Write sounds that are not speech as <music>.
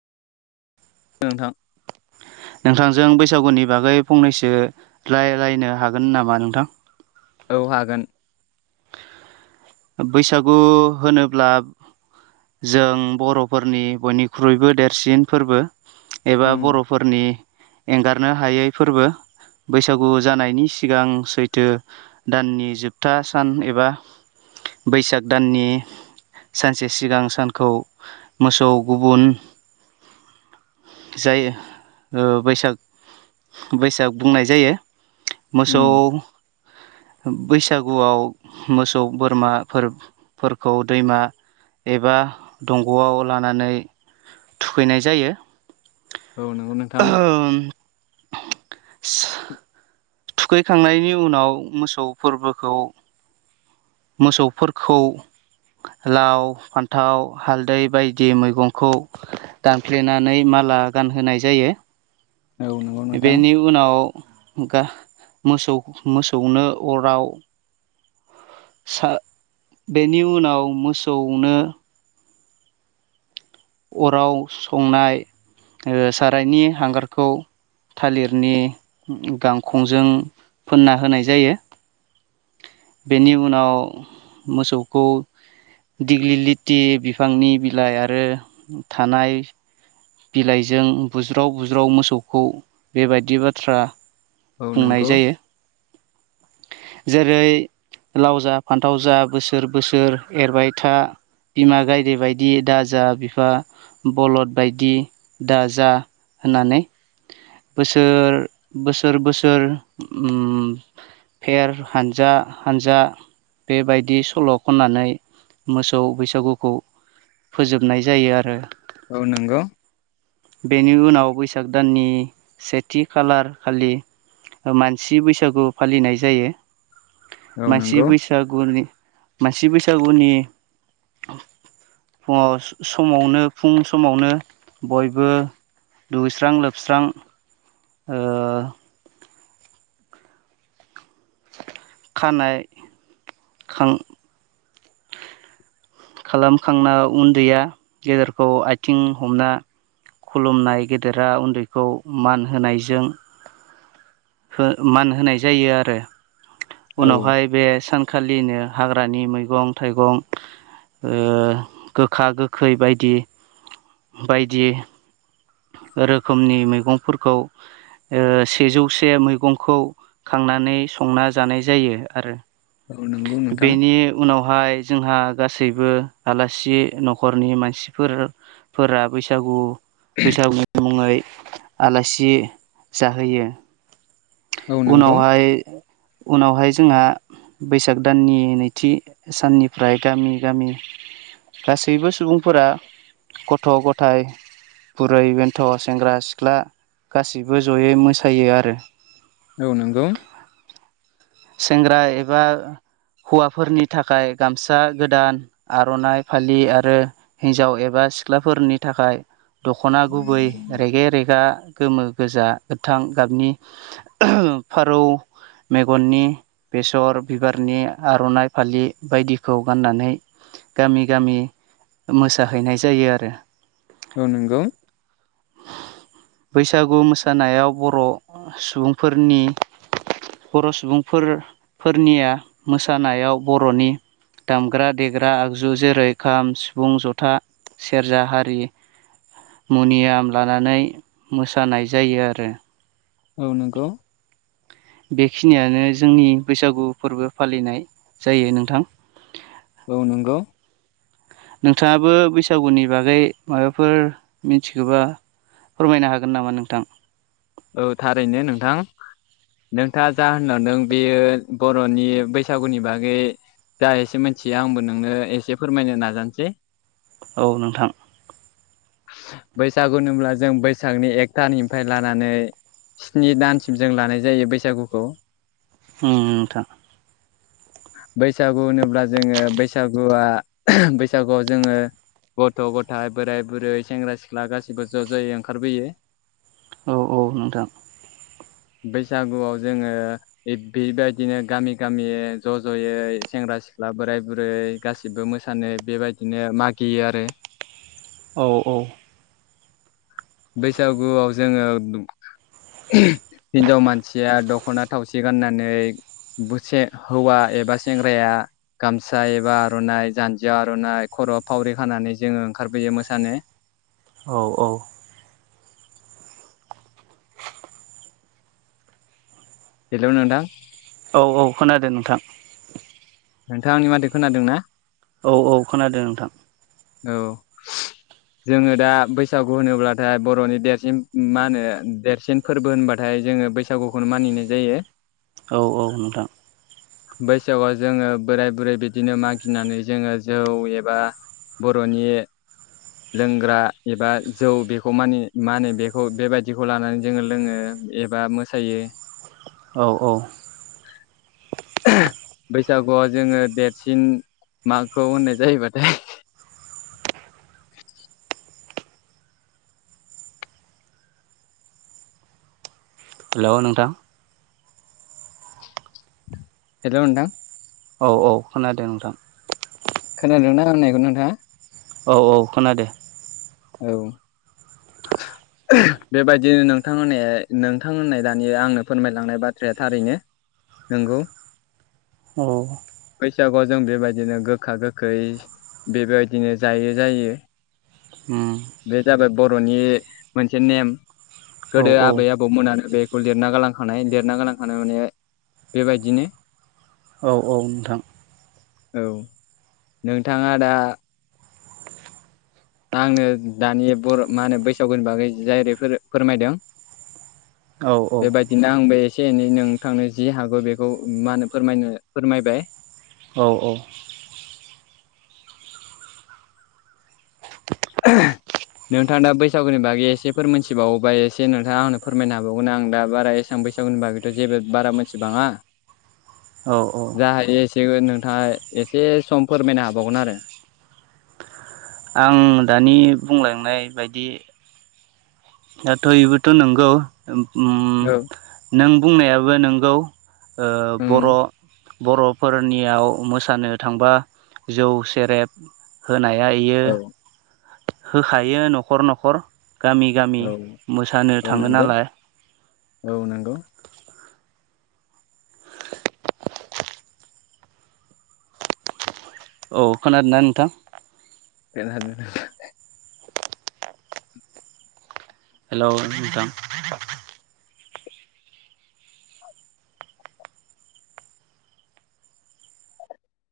नोंथां नोंथांजों बैसागुनि बागै फंनैसो लायरायनो हागोन नामा नोंथां औ हागोन बैसागु होनोब्ला जों बर'फोरनि बयनिख्रुइबो देरसिन फोरबो एबा उम बर'फोरनि एंगारनो हायै फोरबो बैसागु जानायनि सिगां सैथो दाननि जोबथा सान एबा बैसाग दाननि सानसे सिगां सानखौ मोसौ गुबुन जायो ओ बैसाग-बैसाग बुंनाय जायो। मोसौ उम बैसागुआव मोसौ सौ बोरमाफोर फोरखौ दैमा एबा दंग'आव लानानै थुखैनाय जायो। औ नंगौ नोंथां। स थुखैखांनायनि उनाव मोसौ फोरबोखौ मोसौफोरखौ लाव फान्थाव हालदै बायदि मैगंखौ दानफ्लेनानै मा माला गानहोनाय जायो औ नंगौ नोंथां बेनि उनाव गा मोसौ-मोसौनो अराव सा बेनि उनाव मोसौनो अराव संनाय ओ सारायनि हांगारखौ। थालिरनि गांखंजों फोनना होनाय जायो। बेनि उनाव मोसौखौ। दिग्लि लिटि बिफांनि बिलाइ आरो थानाय बिलाइजों बुज्राव-बुज्राव मोसौखौ बेबायदि बाथ्रा औ बुंनाय नंगौ। जायो जेरै लाव जा फान्थाव जा बोसोर बोसोर एरबाय था। बिमा गायदे बायदि दाजा बिफा बलद बायदि दाजा होननानै बोसोर बोसोर बोसोर उम। फेर हानजा-हानजा बेबायदि सल' खननानै मोसौ बैसागुखौ फोजोबनाय जायो आरो। औ नंगौ बेनि उनाव बैसाग दाननि सेथि खालार खालि मानसि बैसागु फालिनाय जायो औ मानसि नंगौ बैसागुनि मानसि बैसागुनि फुङाव स समावनो फुं समावनो बयबो दुैस्रां लोबस्रां खानाय खां खालामखांना उन्दैया गेदेरखौ आथिं हमना खुलुमनाय गेदेरा उन्दैखौ मान होनायजों खो मान होनाय जायो आरो औ उनावहाय बे सान खालिनो हाग्रानि मैगं थाइगं ओ गोखा-गोखै बायदि-बायदि रोखोमनि मैगंफोरखौ ओ सेजौसे मैगंखौ खांनानै संना जानाय जायो आरो। औ नंगौ नोंथां। बेहाय जोंहा गासैबो आलासि न'खरनि मानसिफोर फोर बैसागु बैसागुनि मुङै आलासि जाहोयो। औ नंगौ उनावहाय-उनावहाय जोंहा बैसाग दाननि नैथि साननिफ्राय गामि-गामि गासैबो सुबुंफोरा गथ' गथाय बुरै बेन्थ' सेंग्रा सिख्ला गासैबो जयै मोसायो आरो। औ नंगौ। सेंग्रा एबा हौवाफोरनि थाखाय गामसा गोदान आर'नाइ फालि आरो हिन्जाव एबा सिख्लाफोरनि थाखाय दख'ना गुबै रेगे रेगा गोमो गोजा गोथां गाबनि। फारौ मे आगननि बेसर बिबारनि आर'नाइ फालि बायदिखौ गाननानै गामि गामि मोसाहैनाय जायो आरो। औ नंगौ बैसागु मोसानायाव बर' सुबुंफोरनि बर' सुबुंफोरफोरनिया मोसानायाव बर'नि दामग्रा देग्रा आगजु जेरै खाम सिफुं जथा सेरजा हारि मनियाम लानानै मोसानाय जायो आरो। औ नोंगौ। बेखिनियानो जोंनि बैसागु फोरबो फालिनाय जायो नोंथां। औ नंगौ। नोंथाङाबो बैसागुनि बागै माबाफोर मिथिखोबा। फोरमायनो हागोन नामा नोंथां? औ थारैनो नोंथां। नोंथां जा होलांदों बेयो बर'नि बैसागुनि बागै। जा एसे मिथियो आंबो नोंनो एसे फोरमायनो नाजानोसै। औ नोंथां। बैसागु होनब्ला जों बैसागनि एकथारिगनिफ्राय लानानै स्नि दानसिम जों लानाय जायो बैसागुखौ। ओम नोंथां। <inaudible> बैसागु होनोब्ला जोङो बैसागुआ बैसागुआव जोङो। गथ' गथाय बोराय बुरै सेंग्रा सिख्ला गासिबो ज' ज'यै ओंखारबोयो। औ औ नोंथां। <inaudible> बैसागुआव जोङो बेबायदिनो गामि गामि ज' ज'यै सेंग्रा सिख सिख्ला बोराइ बुरै गासिबो मोसानो बेबायदिनो मागियो आरो। औ औ। बैसागुआव जोङो हिन्जाव मानसिया दख'ना थावसि गाननानै <unintelligible> हौवा एबा सेंग्राया गामसा एबा आर'नाइ जान्जियाव आर'नाइ ख खर'आव फावरि खानानै जोङो ओंखारबोयो मोसानो। औ औ। हेलौ नोंथां। औ औ खोनादों नोंथां। नोंथाङा आंनि माथो खोनादों ना? औ औ खोनादों नोंथां। औ। जोङो दा बैसागु होनोब्लाथाय बर'नि देरसिन मा होनो देरसिन फोरबो होनबा नाथाय जोङो बैसागुखौनो मानिनाय जायो। औ औ नोंथां बैसागआव जोङो बोराय बुरै बिदिनो मागिनानै जोङो जौ एबा बर'नि लोंग्रा एबा जौ बेखौ मानि मा होनो बेखौ बेबायदिखौ लानानै जोङो लोङो। एबा मोसायो। औ औ। <unintelligible> बैसागुआव जोङो देरसिन माखौ होननाय जायोबाथाय। <unintelligible> हेलौ नोंथां। हेलौ नोंथां। औ औ खोनादों नोंथां। खोनादोंना आं होननायखौ नोंथाङा? औ औ खोनादों। औ। बेबायदिनो नोंथां नोंथांमोननाय दानिया आंनो फोरमायलांनाय बाथ्राया थारैनो नंगौ औ बैसागुआव जों बेबायदिनो गोखा गोखै बेबायदिनो जायो जायो उम बे जाबाय बर'नि मोनसे नेम औ गोदो औ आबै आबौमोनानो बे फुुल लिरना गालांखानाय लिरना गालांखानाय माने बेबायदिनो औ औ नोंथां औ नोंथाङा दा आंनो दानि बर' मा होनो बैसागुनि बागै जायेरै फोरमायदों औ औ बेबायदिनो आंबो ए एसे एनै नोंथांनो जि हागौ बेखौ मा होनो फोरमायनो फोरमायबाय औ औ <inaudible> नोंथाङा दा बैसागुनि बागै एसे फोरमायथिबावोबा एसे नोंथाङा आंनो फोरमायनो हाबावगोननो आं दा बारा ए सान बैसागुनि बागैथ' जेबो बारा मोनथिबाङा औ औ जेबो नोंथाङा एसे सम फोरमायनो हाबावगोन आरो आं दानि बुंलांनाय बायदि दाथ' इबोथ' नंगौ उम औ नों बुंनायाबो नोंगौ ओ बर' ओम बर'फोरनियाव मोसानो थांबा जौ सेरेब होनाय आ बियो औ होखायो न'खर न'खर गामि गामि औ मोसानो औ थाङो नंगौ नालाय औ नंगौ औ खोनादोंना नोंथां <unintelligible> हेल' नोंथां